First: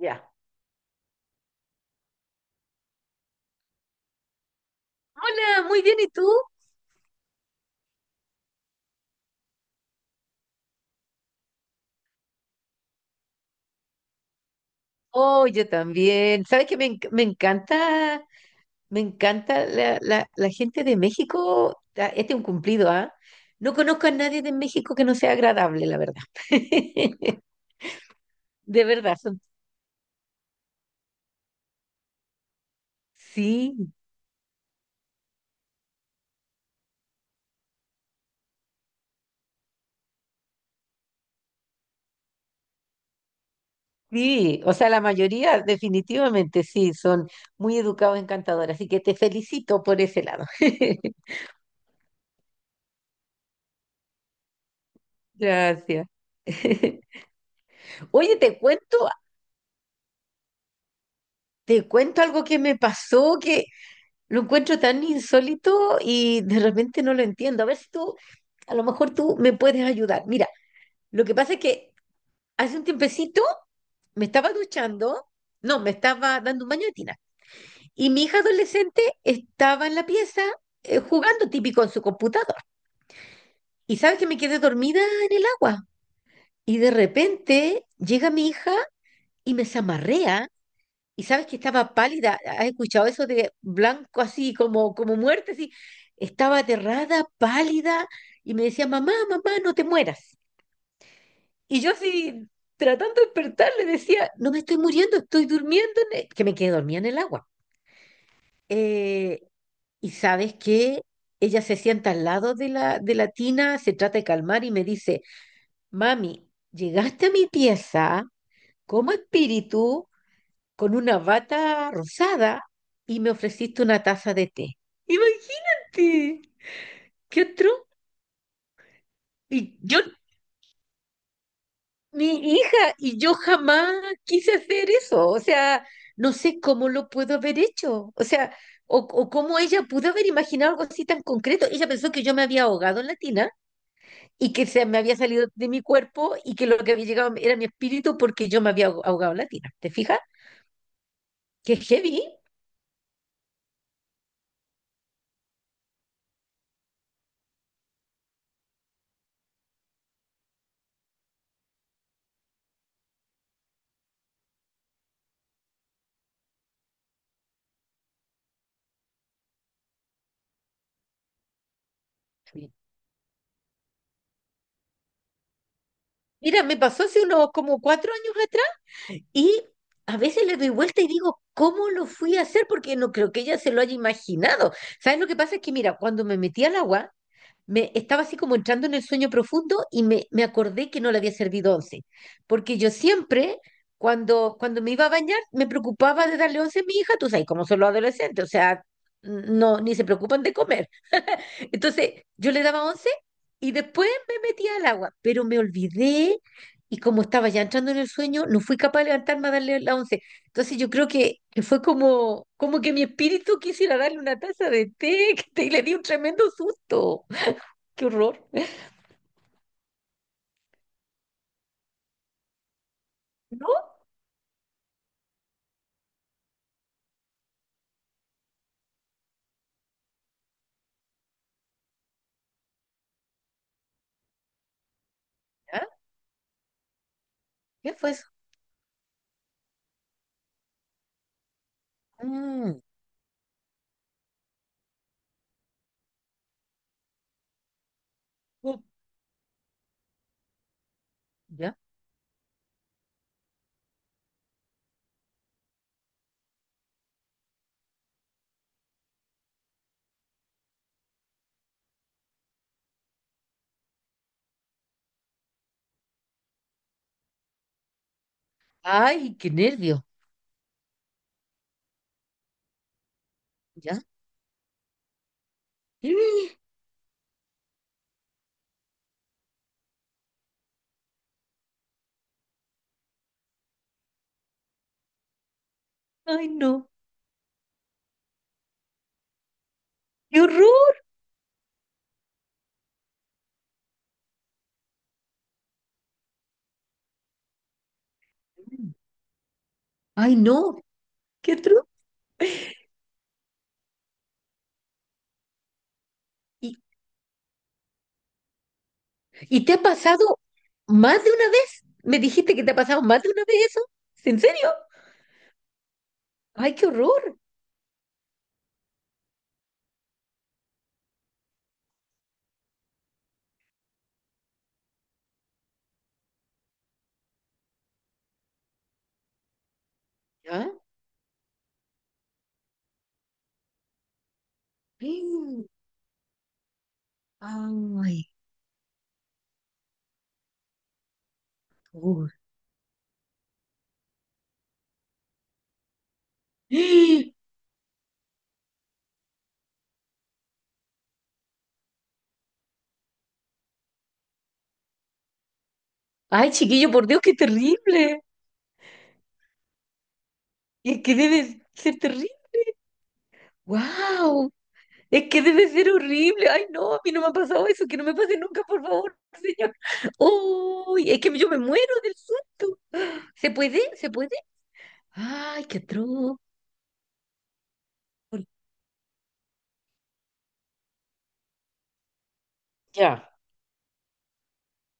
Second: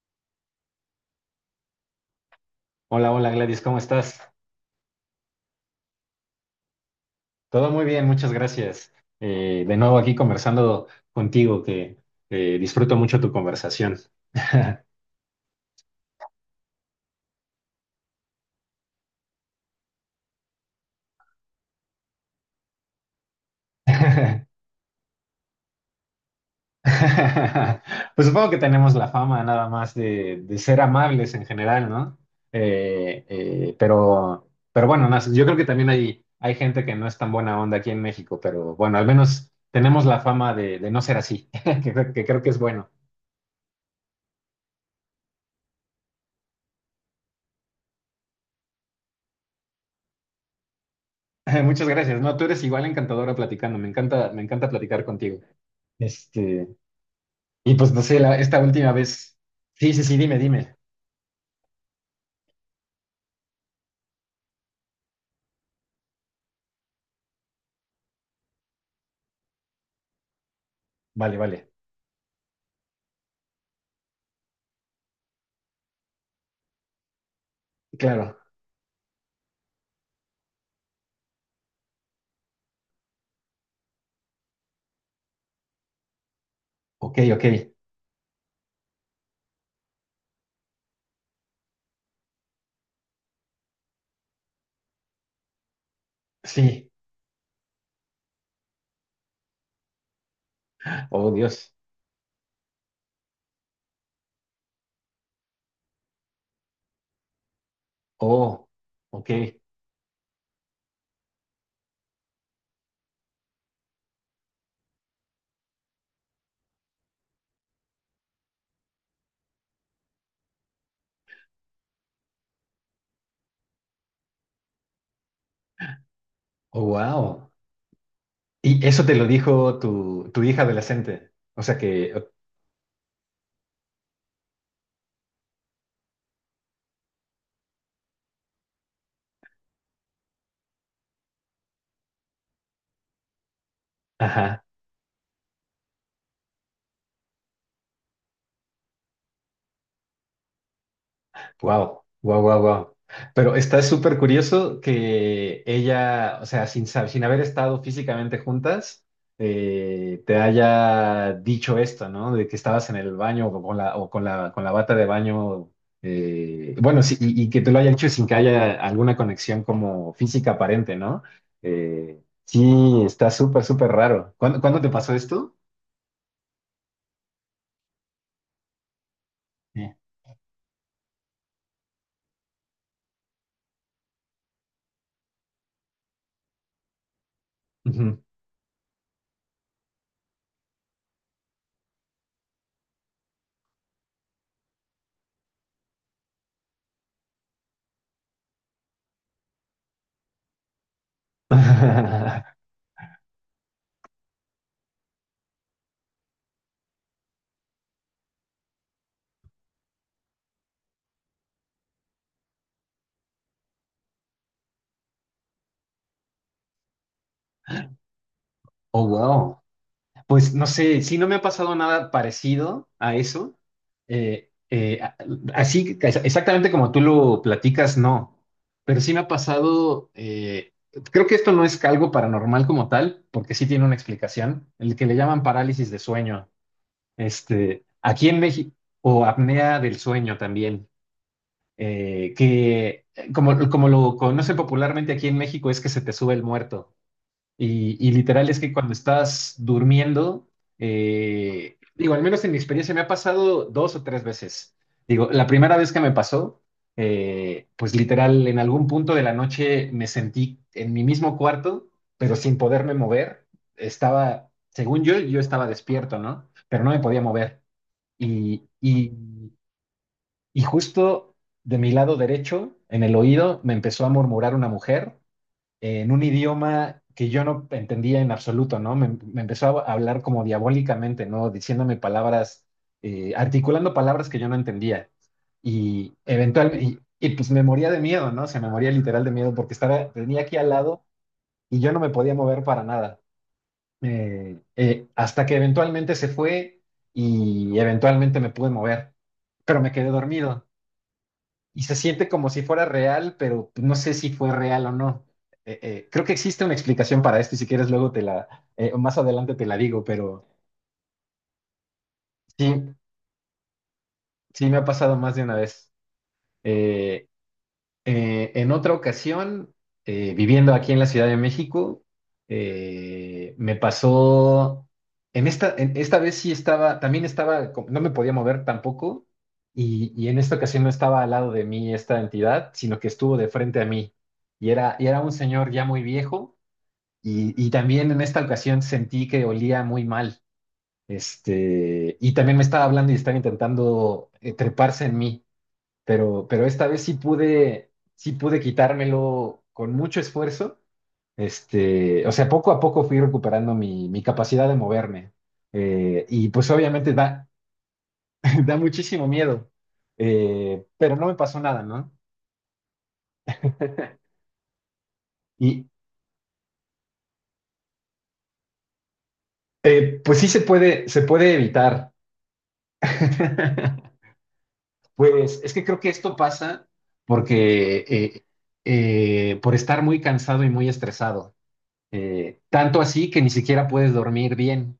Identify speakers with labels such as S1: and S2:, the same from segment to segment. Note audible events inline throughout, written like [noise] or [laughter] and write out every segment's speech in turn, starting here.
S1: Ya.
S2: Hola, hola Gladys, ¿cómo estás?
S1: Hola, muy bien, ¿y tú?
S2: Todo muy bien, muchas gracias. De nuevo aquí conversando contigo, que disfruto mucho tu conversación. [laughs]
S1: Oh, yo también. ¿Sabes qué? Me encanta, la gente de México. Ah, este es un cumplido, ¿ah? No conozco a nadie de México que no sea agradable, la verdad. [laughs]
S2: Pues supongo que
S1: De
S2: tenemos la
S1: verdad, son,
S2: fama nada más de ser amables en general, ¿no?
S1: sí,
S2: Pero bueno, yo creo que también hay gente que no es tan buena onda aquí en México, pero bueno, al menos tenemos la fama de no ser así, [laughs] que creo que es bueno.
S1: sí. O sea, la mayoría definitivamente sí, son muy educados, encantadores. Así que te felicito por ese lado. [laughs]
S2: [laughs] Muchas gracias. No, tú eres igual encantadora platicando. Me encanta platicar contigo.
S1: Gracias.
S2: Este,
S1: [laughs]
S2: y pues no sé,
S1: Oye, te
S2: esta última
S1: cuento,
S2: vez. Sí, sí, sí, dime, dime.
S1: te cuento algo que me pasó. Que Lo encuentro tan insólito y de repente no lo entiendo. A ver si tú, a lo mejor tú me puedes ayudar. Mira, lo que
S2: Vale,
S1: pasa es
S2: vale.
S1: que hace un tiempecito me estaba duchando, no, me estaba dando un baño de tina. Y mi
S2: Claro.
S1: hija adolescente estaba en la pieza jugando típico en su computador. Y sabes que me quedé dormida en el agua. Y de
S2: Ok, ok.
S1: repente llega mi hija y me zamarrea. Y sabes que estaba pálida, ¿has escuchado eso de blanco así, como, como muerte, así? Estaba
S2: Sí.
S1: aterrada, pálida, y me decía, mamá, mamá, no te mueras.
S2: Oh, Dios.
S1: Y yo así, tratando de despertar, le decía, no me estoy muriendo, estoy durmiendo, que me quedé dormida en el agua.
S2: Oh, ok.
S1: Eh, y sabes que ella se sienta al lado de la tina, se trata de calmar y me dice, mami, llegaste a mi pieza como espíritu con una bata rosada y me ofreciste una taza de té. Imagínate,
S2: Oh,
S1: ¿qué
S2: wow.
S1: otro?
S2: Y eso te lo dijo
S1: Y yo,
S2: tu, tu hija adolescente. O sea que,
S1: mi hija, y yo jamás quise hacer eso. O sea, no sé cómo lo puedo haber hecho. O sea, o cómo ella pudo haber imaginado algo así tan concreto. Ella pensó que yo me había ahogado en la tina y
S2: ajá.
S1: que se me había salido de mi cuerpo y que lo que había llegado era mi espíritu porque yo me había ahogado en la tina. ¿Te fijas? Qué
S2: Wow,
S1: heavy.
S2: wow, wow, wow. Pero está súper curioso que ella, o sea, sin haber estado físicamente juntas, te haya dicho esto, ¿no? De que estabas en el baño o con la bata de baño. Bueno, sí, y que te lo haya hecho sin que haya alguna conexión como física aparente, ¿no? Sí, está súper, súper raro. ¿Cuándo, cuándo te pasó esto?
S1: Mira, me pasó hace unos como 4 años atrás. Y
S2: Sí.
S1: a veces le doy vuelta y digo, ¿cómo lo fui a hacer? Porque no creo que ella se lo haya imaginado. ¿Sabes lo que pasa? Es que, mira, cuando me metí al agua, me estaba
S2: Ujú.
S1: así como entrando en el sueño profundo y me acordé que no le había servido once. Porque yo siempre, cuando me iba a bañar, me preocupaba de darle once a mi hija, tú sabes, cómo son los adolescentes, o sea, no, ni se preocupan de comer. Entonces,
S2: [laughs]
S1: yo le daba 11 y después me metía al agua, pero me olvidé y como estaba ya entrando en el sueño, no fui capaz de levantarme a darle la once. Entonces, yo creo que, que fue como, que mi espíritu quisiera darle una taza de té, [laughs] y le di un tremendo susto. ¡Qué horror!
S2: Oh, wow. Pues no sé, sí, no me ha pasado nada parecido a eso.
S1: ¿No?
S2: Eh, eh, a- Así, exactamente como tú lo platicas, no. Pero sí me ha pasado, creo que esto no es algo paranormal como tal, porque sí tiene una explicación, el que le llaman
S1: ¿Ya?
S2: parálisis de sueño. Este,
S1: ¿Qué fue eso?
S2: aquí en México, o apnea del sueño también,
S1: Mm.
S2: que como, como lo conocen popularmente aquí en México es que se te sube el muerto. Y literal es que
S1: Oh.
S2: cuando estás durmiendo,
S1: ¿Ya?
S2: digo, al menos en mi experiencia me ha pasado dos o tres veces. Digo, la primera vez que me pasó, pues literal en algún punto de la noche me sentí en mi mismo cuarto, pero sin poderme mover. Estaba, según yo, yo estaba despierto, ¿no? Pero no me podía mover. Y, y,
S1: ¡Ay, qué nervio!
S2: y justo de mi lado derecho, en el oído, me
S1: ¿Ya?
S2: empezó a murmurar una mujer en un
S1: [gasps]
S2: idioma que yo no entendía en absoluto, ¿no? Me empezó a hablar como diabólicamente, ¿no? Diciéndome palabras, articulando palabras que yo no entendía.
S1: ¡Ay, no!
S2: Pues me moría de miedo, ¿no? Se me moría literal de miedo porque estaba,
S1: ¡Qué
S2: tenía aquí al
S1: horror!
S2: lado y yo no me podía mover para nada. Hasta que eventualmente se fue y eventualmente me pude mover, pero me quedé
S1: ¡Ay,
S2: dormido
S1: no! ¡Qué
S2: y
S1: truco!
S2: se siente como si fuera real, pero no sé si fue real o no. Creo que existe una explicación para esto y si quieres luego te la, más adelante
S1: ¿Y
S2: te
S1: te
S2: la
S1: ha
S2: digo,
S1: pasado
S2: pero
S1: más de una vez? ¿Me dijiste que te ha
S2: sí,
S1: pasado más de una vez eso? ¿En
S2: sí
S1: serio?
S2: me ha pasado más de una vez.
S1: ¡Ay, qué
S2: Eh,
S1: horror!
S2: En otra ocasión, viviendo aquí en la Ciudad de México, me pasó, en esta vez sí estaba, también estaba, no me podía mover tampoco, y en esta
S1: ¿Ah?
S2: ocasión no estaba al lado de mí esta entidad, sino que estuvo de frente a mí, y era un
S1: Mm.
S2: señor ya muy viejo, y también en
S1: ¡Ay,
S2: esta ocasión sentí que olía muy mal,
S1: qué
S2: este,
S1: horror!
S2: y también me estaba hablando y estaba intentando treparse en mí pero esta vez
S1: [gasps]
S2: sí pude quitármelo con mucho esfuerzo. Este, o sea, poco a poco fui recuperando mi, mi capacidad de moverme. Y
S1: ¡Ay,
S2: pues
S1: chiquillo, por
S2: obviamente
S1: Dios, qué
S2: da,
S1: terrible!
S2: [laughs] da muchísimo miedo.
S1: Es que
S2: Pero no me pasó
S1: debe
S2: nada,
S1: ser
S2: ¿no?
S1: terrible.
S2: [laughs]
S1: ¡Wow! Es que debe
S2: Y
S1: ser horrible. ¡Ay, no! A mí no me ha pasado eso. Que no me pase nunca, por favor, señor.
S2: pues sí
S1: ¡Uy! Es
S2: se
S1: que yo
S2: puede
S1: me muero
S2: evitar.
S1: del susto. ¿Se puede? ¿Se
S2: [laughs]
S1: puede?
S2: Pues
S1: ¡Ay,
S2: es
S1: qué
S2: que creo que esto
S1: atroz!
S2: pasa porque por estar muy cansado y muy estresado. Tanto así
S1: Ya.
S2: que ni siquiera puedes dormir bien.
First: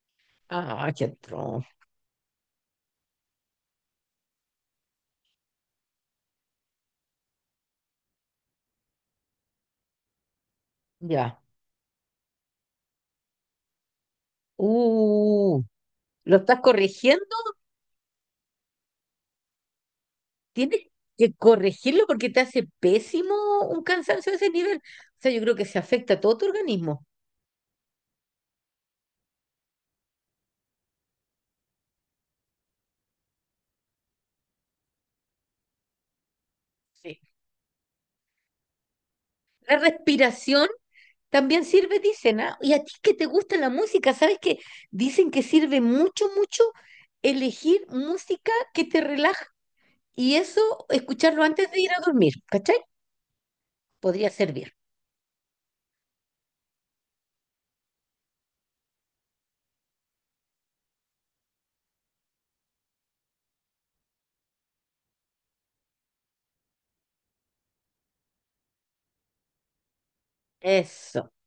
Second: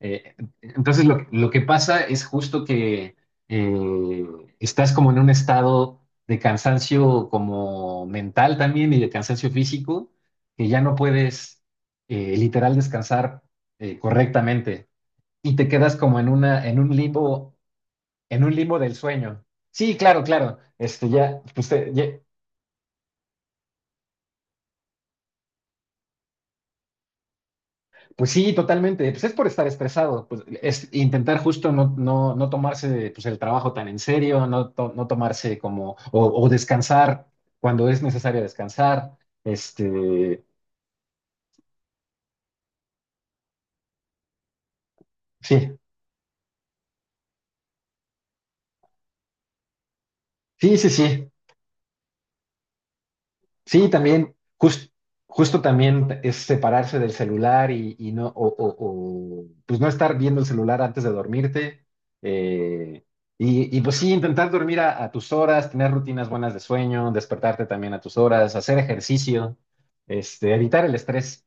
S2: Eh,
S1: ¡Ah, qué
S2: entonces que lo que
S1: atroz!
S2: pasa es justo que eh, estás como en un estado de cansancio como mental también y de cansancio físico, que ya no
S1: Ya.
S2: puedes literal descansar correctamente y
S1: Uh,
S2: te quedas como en
S1: ¿Lo estás
S2: una,
S1: corrigiendo?
S2: en un limbo del sueño. Sí, claro, claro.
S1: Tienes
S2: Este,
S1: que
S2: ya, pues,
S1: corregirlo porque te hace pésimo un cansancio de ese nivel. O sea, yo creo que se afecta a todo tu organismo.
S2: Pues sí, totalmente. Pues es por estar estresado, pues es intentar justo no, no, no tomarse pues, el trabajo tan en serio, no, no tomarse como, o
S1: Sí.
S2: descansar cuando es necesario descansar.
S1: La
S2: Este,
S1: respiración también sirve, dicen, ¿ah? Y a ti que te gusta la música, ¿sabes que dicen que
S2: sí,
S1: sirve mucho, mucho elegir música que te relaja y eso,
S2: sí, sí, sí.
S1: escucharlo antes de ir a dormir, ¿cachai?
S2: Sí,
S1: Podría
S2: también,
S1: servir.
S2: justo también es separarse del celular y no, o, pues no estar viendo el celular antes de dormirte. eh, y, y, pues sí, intentar dormir a tus horas, tener rutinas buenas de sueño, despertarte también a tus horas, hacer ejercicio, este, evitar el
S1: Eso.
S2: estrés.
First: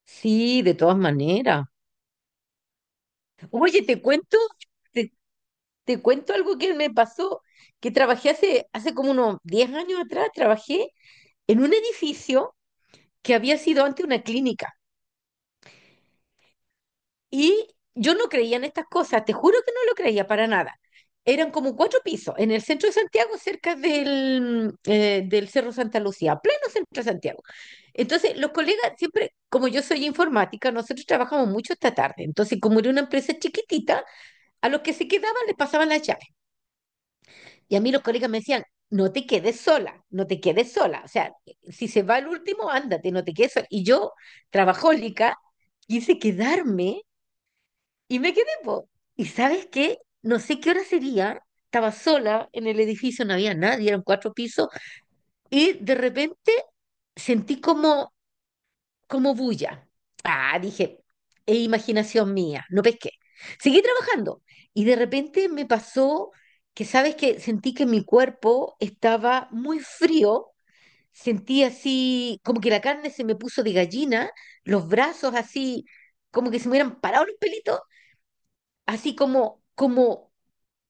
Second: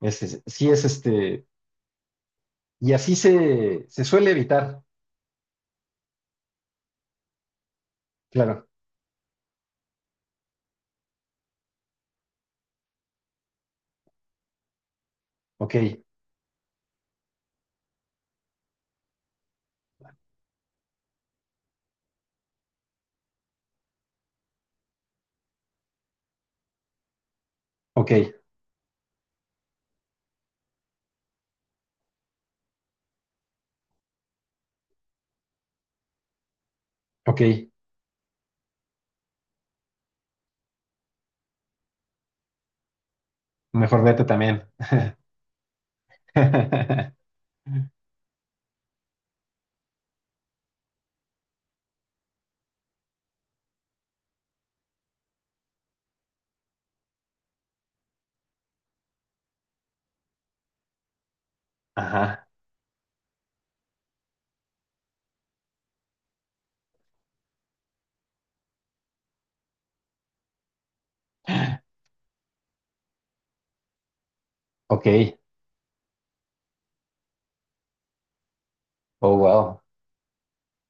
S1: Sí,
S2: Sí
S1: de
S2: es
S1: todas
S2: este,
S1: maneras.
S2: y así
S1: Oye,
S2: se, se suele evitar.
S1: te, Te cuento algo que me pasó, que trabajé
S2: Claro,
S1: hace como unos 10 años atrás, trabajé en un edificio que había sido antes una clínica.
S2: ok,
S1: Y yo no creía en estas cosas, te juro que no lo creía para nada. Eran como cuatro pisos en el centro de Santiago, cerca del Cerro Santa Lucía, pleno centro de Santiago.
S2: ok,
S1: Entonces, los colegas siempre, como yo soy informática, nosotros trabajamos mucho esta tarde. Entonces, como era una empresa chiquitita, a los que se quedaban les pasaban las llaves.
S2: ok,
S1: Y a mí los colegas me decían, no te quedes sola, no te quedes sola. O sea, si se va el último, ándate, no te quedes sola. Y
S2: mejor
S1: yo,
S2: vete también.
S1: trabajólica, quise quedarme
S2: [laughs]
S1: y me quedé, po. Y sabes qué, no sé qué hora sería, estaba sola en el edificio, no había nadie, eran cuatro pisos, y de repente sentí como bulla. Ah, dije, es imaginación
S2: Ajá,
S1: mía, no pesqué. Seguí trabajando y de repente me pasó ¿sabes que sentí que mi cuerpo estaba muy frío, sentí así como que la carne se me puso de gallina, los
S2: ok.
S1: brazos así como que se me hubieran parado los pelitos, así
S2: Oh,
S1: como,
S2: wow.
S1: como,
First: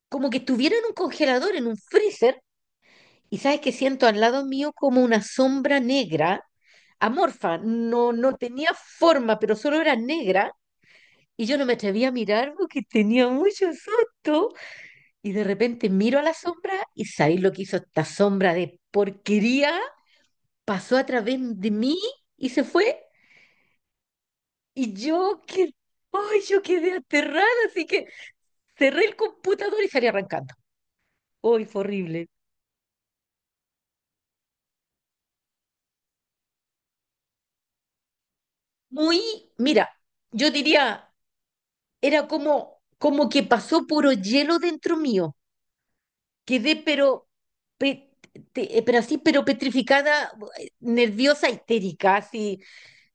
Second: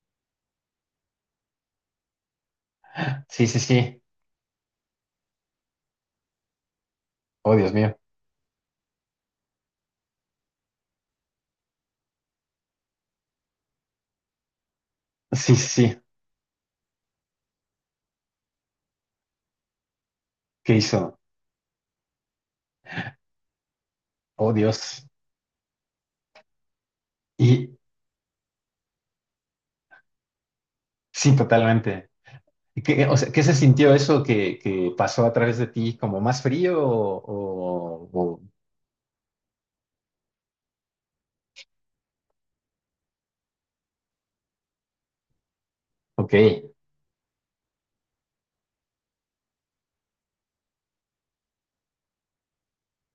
S1: como que estuviera en un congelador, en un freezer, y
S2: Sí, sí,
S1: sabes que
S2: sí.
S1: siento al lado mío como una sombra negra,
S2: Oh,
S1: amorfa,
S2: Dios mío.
S1: no, no tenía forma, pero solo era negra. Y yo no me atreví a mirar porque tenía mucho susto. Y de
S2: Sí, sí,
S1: repente
S2: sí.
S1: miro a la sombra y ¿sabéis lo que hizo esta sombra de porquería?
S2: ¿Qué
S1: Pasó a
S2: hizo?
S1: través de mí y se fue.
S2: Oh,
S1: Y
S2: Dios.
S1: yo que, ay, yo quedé aterrada,
S2: Y
S1: así que cerré el computador y salí arrancando.
S2: sí,
S1: Ay, fue
S2: totalmente.
S1: horrible.
S2: ¿Y qué, o sea, ¿qué se sintió eso que pasó a través de ti? ¿Como más frío o,
S1: Muy, mira, yo diría era como, como que pasó puro hielo dentro mío.
S2: Ok.
S1: Quedé pero, pe- pero así, pero petrificada, nerviosa, histérica, así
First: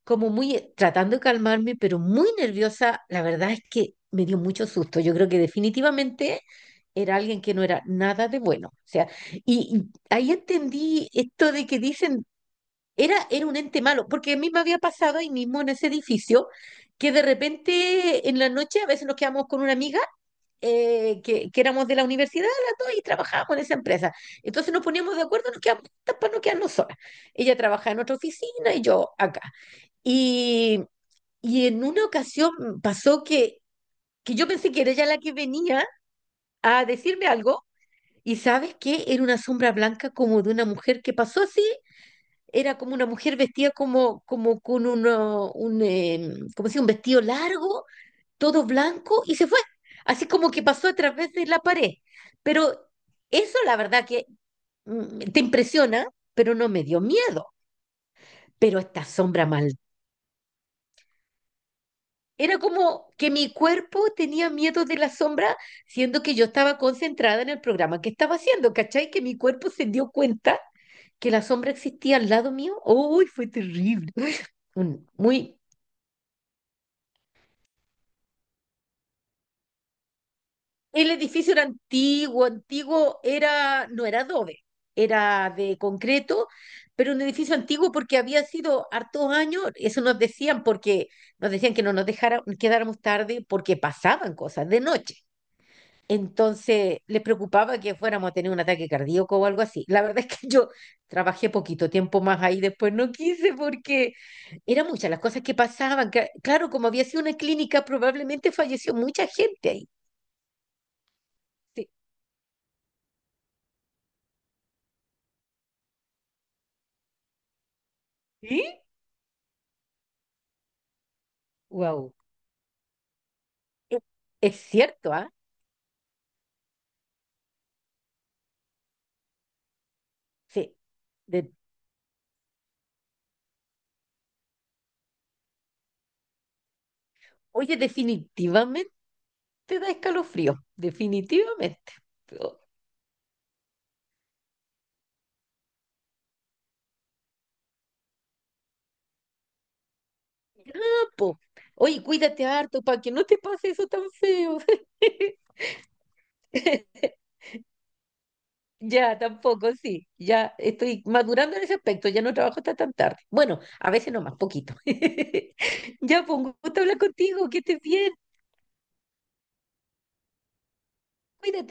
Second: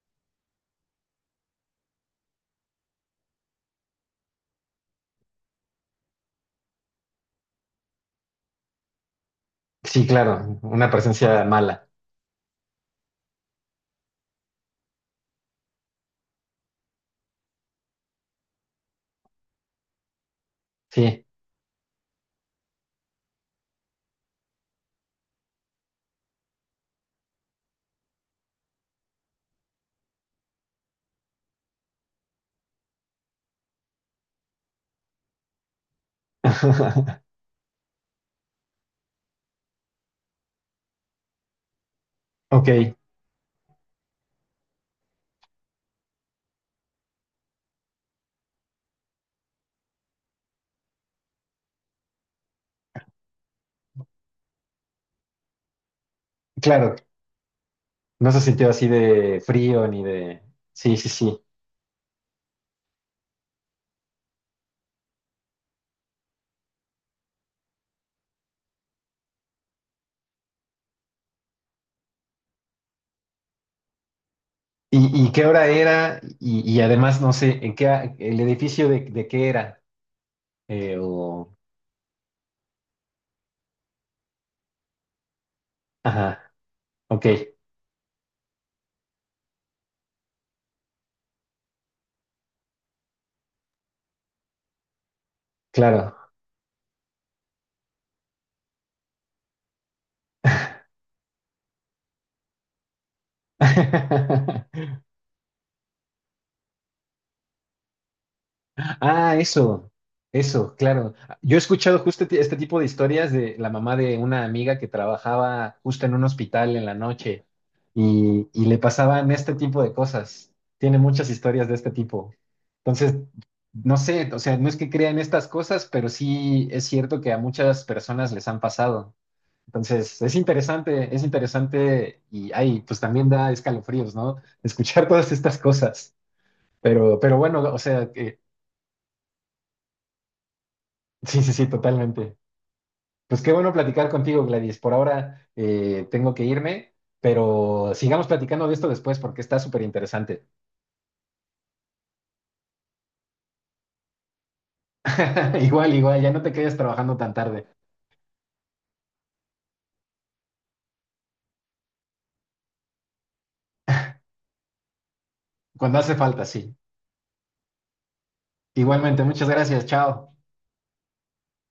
S1: como muy, tratando de calmarme, pero muy nerviosa. La verdad es que me dio mucho susto. Yo creo que definitivamente era alguien que no era nada de bueno. O sea, y
S2: Sí,
S1: ahí
S2: claro. Una
S1: entendí
S2: presencia
S1: esto de que
S2: mala.
S1: dicen, era un ente malo, porque a mí me había pasado ahí mismo en ese edificio, que de repente en la noche a veces nos quedamos con una amiga eh,
S2: Sí.
S1: que, que éramos de la universidad, las dos, y trabajábamos en esa empresa. Entonces nos poníamos de acuerdo, nos quedamos juntas para no quedarnos solas. Ella trabajaba en otra oficina y yo acá. Y, y en una ocasión pasó que yo pensé que era ella la que venía a
S2: [laughs]
S1: decirme algo, y ¿sabes qué? Era una sombra blanca como de una mujer que pasó así, era como
S2: Ok.
S1: una mujer vestida como, como con como si un vestido largo todo blanco y se fue. Así como que pasó a través de la pared. Pero eso la verdad que mm, te impresiona, pero no me
S2: Claro.
S1: dio miedo.
S2: No se sintió
S1: Pero
S2: así
S1: esta
S2: de
S1: sombra mal.
S2: frío ni de... Sí, sí, sí.
S1: Era como que mi cuerpo tenía miedo de la sombra, siendo que yo estaba concentrada en el programa que estaba haciendo, ¿cachai? Que mi cuerpo se dio cuenta que la sombra existía al lado mío. ¡Uy, fue terrible!
S2: Y qué
S1: Muy,
S2: hora era? Y además, no sé, ¿en qué, el edificio de qué era? Eh,
S1: el
S2: o...
S1: edificio era antiguo, antiguo era, no era adobe, era de
S2: Ajá.
S1: concreto, pero un
S2: Ok.
S1: edificio antiguo porque había sido hartos años, eso nos decían porque nos decían que no nos dejara, quedáramos tarde porque pasaban cosas de noche.
S2: Claro.
S1: Entonces les preocupaba que fuéramos a tener un ataque cardíaco o algo así. La verdad es que yo trabajé poquito tiempo más ahí, después no quise porque eran
S2: [laughs]
S1: muchas las cosas que pasaban. Claro, como había sido una clínica, probablemente falleció mucha
S2: Ah,
S1: gente ahí.
S2: eso, claro. Yo he
S1: Sí.
S2: escuchado justo este tipo de historias de la mamá de una amiga que trabajaba justo en un hospital en la noche y le
S1: ¿Sí?
S2: pasaban este tipo de cosas. Tiene muchas historias de este
S1: Wow.
S2: tipo. Entonces, no
S1: Es,
S2: sé, o sea,
S1: es
S2: no es que
S1: cierto,
S2: crean
S1: ¿ah?
S2: estas cosas, pero sí es cierto que a muchas personas les han pasado. Entonces,
S1: Sí.
S2: es
S1: De-
S2: interesante y ay, pues también da escalofríos, ¿no? Escuchar todas estas cosas. Pero bueno,
S1: Oye,
S2: o sea,
S1: definitivamente da escalofrío.
S2: [laughs] sí, sí, sí,
S1: Definitivamente.
S2: totalmente.
S1: Pero,
S2: Pues qué bueno platicar contigo, Gladys. Por ahora tengo que irme, pero sigamos platicando de esto después porque está súper interesante.
S1: ah, po. Oye, cuídate harto para que no te pase eso tan feo.
S2: [laughs]
S1: [laughs]
S2: Igual, igual, ya no te quedes trabajando tan tarde.
S1: Ya, tampoco, sí. Ya estoy madurando en ese aspecto. Ya no trabajo hasta tan tarde. Bueno, a veces no más, poquito. [laughs]
S2: Cuando hace
S1: Ya, pues, un
S2: falta, sí.
S1: gusto hablar contigo. Que estés bien.
S2: Igualmente, muchas gracias, chao.
S1: Cuídate.